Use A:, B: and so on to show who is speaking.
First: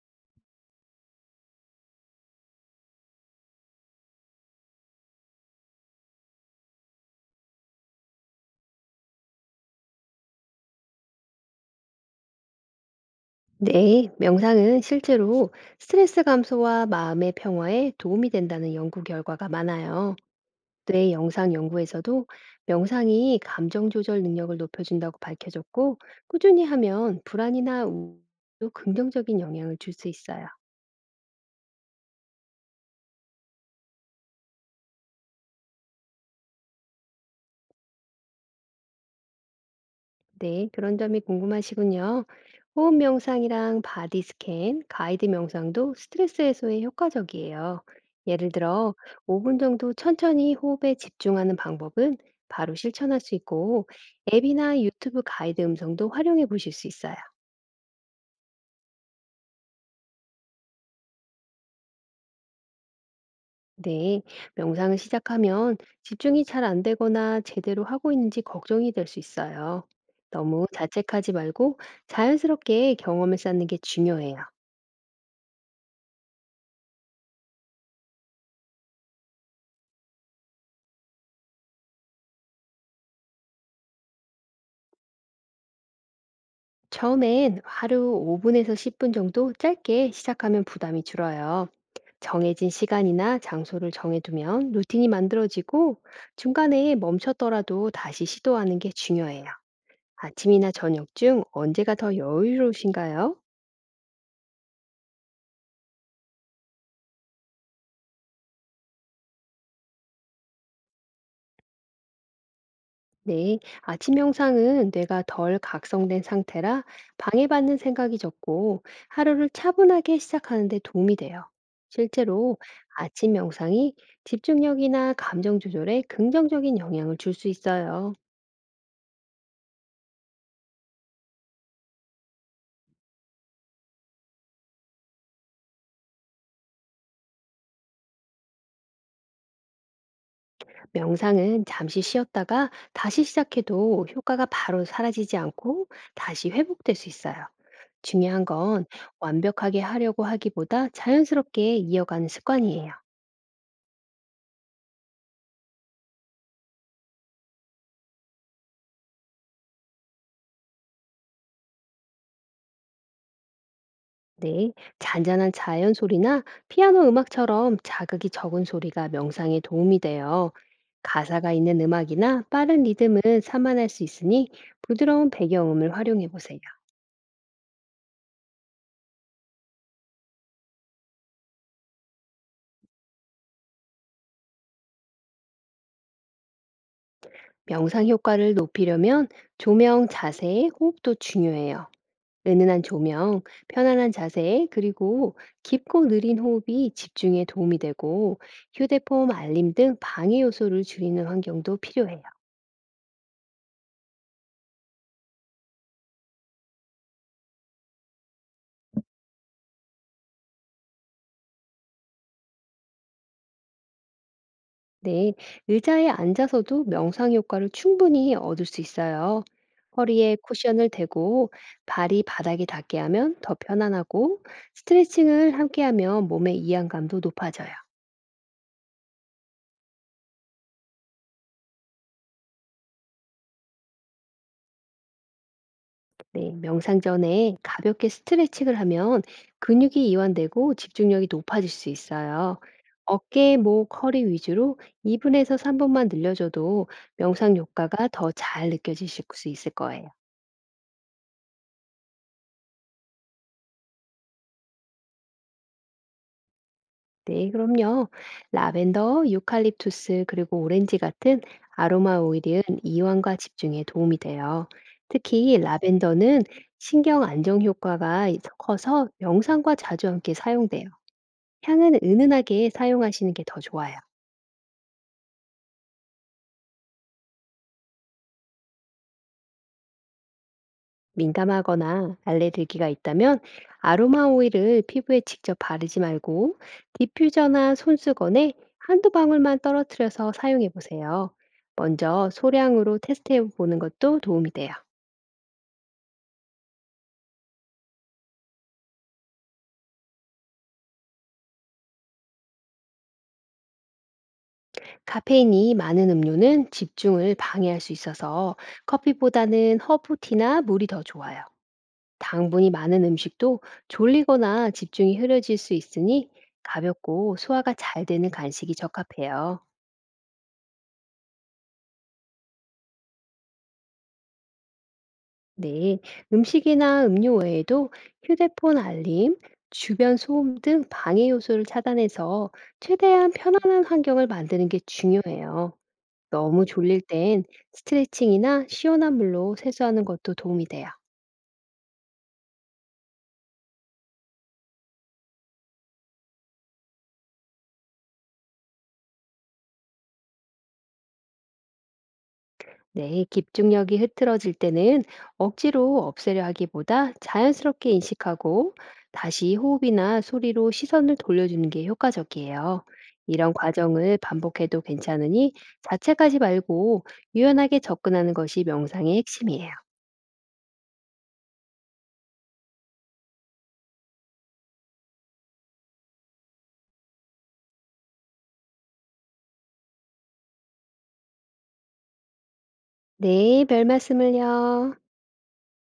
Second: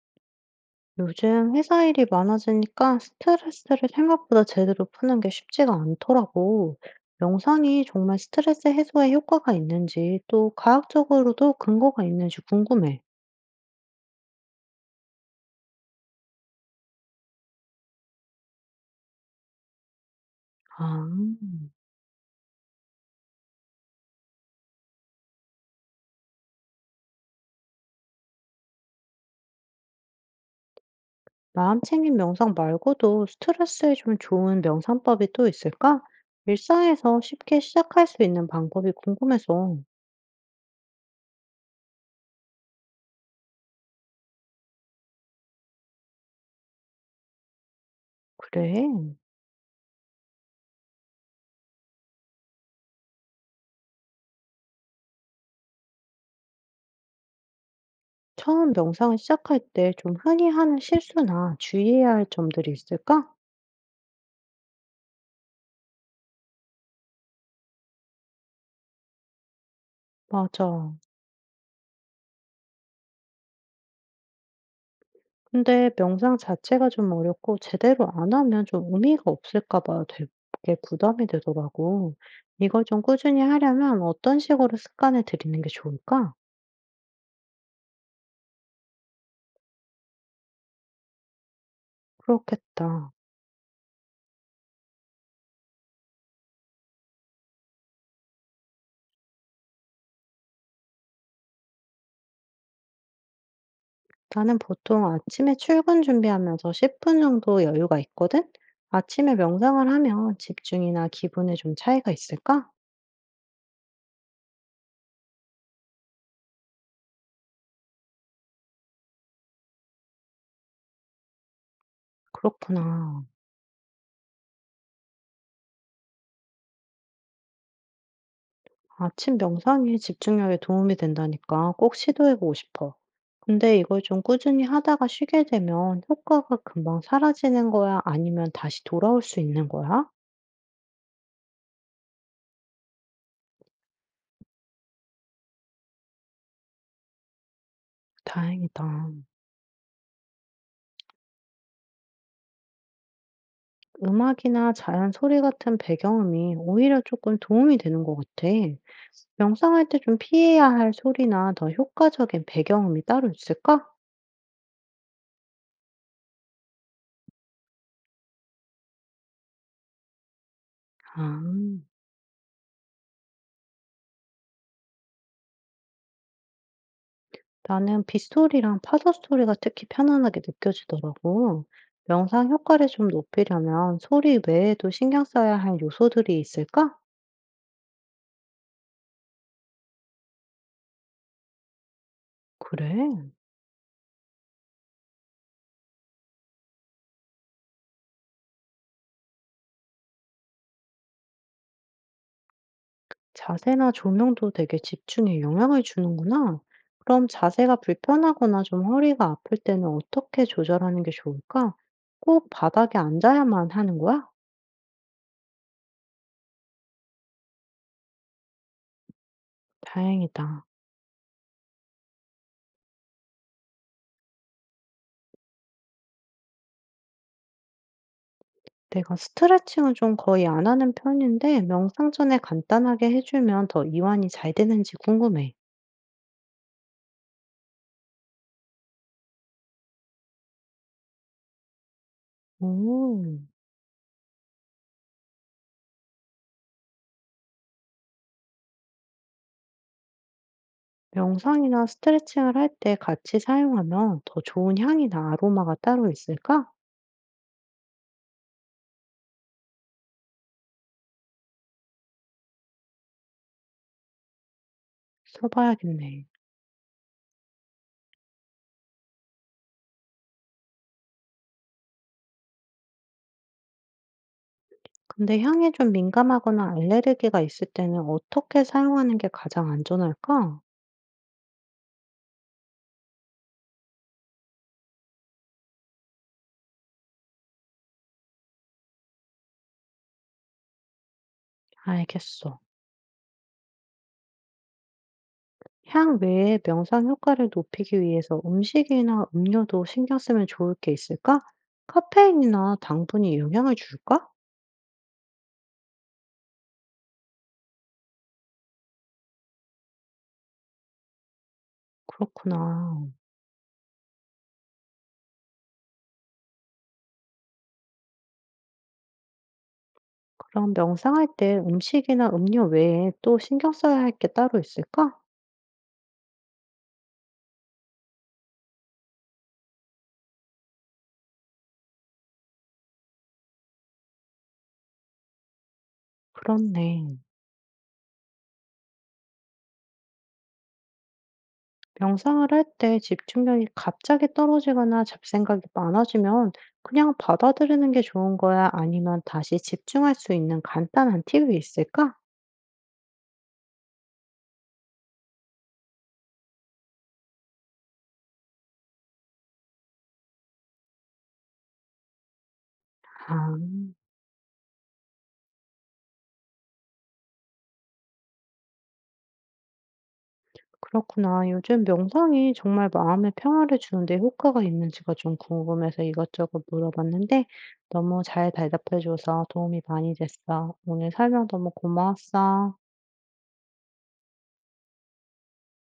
A: 요즘 회사 일이 많아지니까 스트레스를 생각보다 제대로 푸는 게 쉽지가 않더라고. 명상이 정말 스트레스 해소에 효과가 있는지 또 과학적으로도 근거가 있는지 궁금해.
B: 네, 명상은 실제로 스트레스 감소와 마음의 평화에 도움이 된다는 연구 결과가 많아요.
A: 아,
B: 뇌 영상 연구에서도 명상이 감정 조절 능력을 높여준다고 밝혀졌고, 꾸준히 하면 불안이나 우울도 긍정적인 영향을 줄 수 있어요.
A: 마음 챙김 명상 말고도 스트레스에 좀 좋은 명상법이 또 있을까? 일상에서 쉽게 시작할 수 있는 방법이 궁금해서.
B: 네, 그런 점이 궁금하시군요. 호흡 명상이랑 바디 스캔, 가이드 명상도 스트레스 해소에 효과적이에요. 예를 들어,
A: 그래.
B: 5분 정도 천천히 호흡에 집중하는 방법은 바로 실천할 수 있고, 앱이나 유튜브 가이드 음성도 활용해 보실 수 있어요.
A: 처음 명상을 시작할 때 좀 흔히 하는 실수나 주의해야 할 점들이 있을까?
B: 네, 명상을 시작하면 집중이 잘 안 되거나 제대로 하고 있는지 걱정이 될 수 있어요. 너무
A: 맞아.
B: 자책하지 말고 자연스럽게 경험을 쌓는 게 중요해요.
A: 근데 명상 자체가 좀 어렵고 제대로 안 하면 좀 의미가 없을까 봐 되게 부담이 되더라고. 이걸 좀 꾸준히 하려면 어떤 식으로 습관을 들이는 게 좋을까?
B: 처음엔 하루 5분에서 10분 정도 짧게 시작하면 부담이 줄어요. 정해진
A: 그렇겠다.
B: 시간이나 장소를 정해두면 루틴이 만들어지고 중간에 멈췄더라도 다시 시도하는 게 중요해요. 아침이나 저녁 중 언제가 더 여유로우신가요?
A: 나는 보통 아침에 출근 준비하면서 10분 정도 여유가 있거든? 아침에 명상을 하면 집중이나 기분에 좀 차이가 있을까?
B: 네, 아침 명상은 뇌가 덜 각성된 상태라 방해받는 생각이 적고 하루를 차분하게 시작하는 데 도움이 돼요. 실제로
A: 그렇구나.
B: 아침 명상이 집중력이나 감정 조절에 긍정적인 영향을 줄 수 있어요.
A: 아침 명상이 집중력에 도움이 된다니까 꼭 시도해보고 싶어. 근데 이걸 좀 꾸준히 하다가 쉬게 되면 효과가 금방 사라지는 거야? 아니면 다시 돌아올 수 있는 거야?
B: 명상은 잠시 쉬었다가 다시 시작해도 효과가 바로 사라지지 않고 다시 회복될 수 있어요. 중요한 건
A: 다행이다.
B: 완벽하게 하려고 하기보다 자연스럽게 이어가는 습관이에요.
A: 음악이나 자연 소리 같은 배경음이 오히려 조금 도움이 되는 것 같아. 명상할 때 좀 피해야 할 소리나 더 효과적인 배경음이 따로 있을까?
B: 네, 잔잔한 자연 소리나 피아노 음악처럼 자극이 적은 소리가 명상에 도움이 돼요.
A: 아.
B: 가사가 있는 음악이나 빠른 리듬은 산만할 수 있으니 부드러운 배경음을 활용해 보세요.
A: 나는 빗소리랑 파도 소리가 특히 편안하게 느껴지더라고. 명상 효과를 좀 높이려면 소리 외에도 신경 써야 할 요소들이 있을까?
B: 명상 효과를 높이려면 조명, 자세, 호흡도 중요해요. 은은한
A: 그래.
B: 조명, 편안한 자세, 그리고 깊고 느린 호흡이 집중에 도움이 되고 휴대폰 알림 등 방해 요소를 줄이는 환경도 필요해요.
A: 자세나 조명도 되게 집중에 영향을 주는구나. 그럼 자세가 불편하거나 좀 허리가 아플 때는 어떻게 조절하는 게 좋을까? 꼭 바닥에 앉아야만 하는 거야?
B: 네, 의자에 앉아서도 명상 효과를 충분히 얻을 수 있어요. 허리에
A: 다행이다.
B: 쿠션을 대고 발이 바닥에 닿게 하면 더 편안하고 스트레칭을 함께 하면 몸의 이완감도 높아져요.
A: 내가 스트레칭은 좀 거의 안 하는 편인데, 명상 전에 간단하게 해주면 더 이완이 잘 되는지 궁금해.
B: 네, 명상 전에 가볍게 스트레칭을 하면 근육이 이완되고 집중력이 높아질 수 있어요.
A: 오.
B: 어깨, 목, 허리 위주로 2분에서 3분만 늘려줘도 명상 효과가 더 잘 느껴지실 수 있을 거예요.
A: 명상이나 스트레칭을 할 때 같이 사용하면 더 좋은 향이나 아로마가 따로 있을까?
B: 네, 그럼요. 라벤더, 유칼립투스, 그리고 오렌지 같은 아로마 오일은 이완과 집중에 도움이 돼요. 특히
A: 써봐야겠네.
B: 라벤더는 신경 안정 효과가 커서 명상과 자주 함께 사용돼요. 향은 은은하게 사용하시는 게 더 좋아요.
A: 근데 향에 좀 민감하거나 알레르기가 있을 때는 어떻게 사용하는 게 가장 안전할까?
B: 민감하거나 알레르기가 있다면 아로마 오일을 피부에 직접 바르지 말고 디퓨저나 손수건에 한두 방울만 떨어뜨려서 사용해 보세요. 먼저
A: 알겠어.
B: 소량으로 테스트해 보는 것도 도움이 돼요.
A: 향 외에 명상 효과를 높이기 위해서 음식이나 음료도 신경 쓰면 좋을 게 있을까? 카페인이나 당분이 영향을 줄까?
B: 카페인이 많은 음료는 집중을 방해할 수 있어서 커피보다는 허브티나 물이 더 좋아요. 당분이
A: 그렇구나.
B: 많은 음식도 졸리거나 집중이 흐려질 수 있으니 가볍고 소화가 잘 되는 간식이 적합해요.
A: 그럼 명상할 때 음식이나 음료 외에 또 신경 써야 할 게 따로 있을까?
B: 네, 음식이나 음료 외에도 휴대폰 알림, 주변 소음 등 방해 요소를 차단해서 최대한 편안한 환경을 만드는 게 중요해요. 너무 졸릴
A: 그렇네.
B: 땐 스트레칭이나 시원한 물로 세수하는 것도 도움이 돼요.
A: 명상을 할 때 집중력이 갑자기 떨어지거나 잡생각이 많아지면 그냥 받아들이는 게 좋은 거야? 아니면 다시 집중할 수 있는 간단한 팁이 있을까?
B: 네, 집중력이 흐트러질 때는 억지로 없애려 하기보다 자연스럽게 인식하고 다시 호흡이나 소리로 시선을 돌려주는 게 효과적이에요. 이런
A: 아,
B: 과정을 반복해도 괜찮으니 자책하지 말고 유연하게 접근하는 것이 명상의 핵심이에요.
A: 그렇구나. 요즘 명상이 정말 마음의 평화를 주는데 효과가 있는지가 좀 궁금해서 이것저것 물어봤는데 너무 잘 대답해줘서 도움이 많이 됐어. 오늘 설명 너무 고마웠어.
B: 네, 별 말씀을요.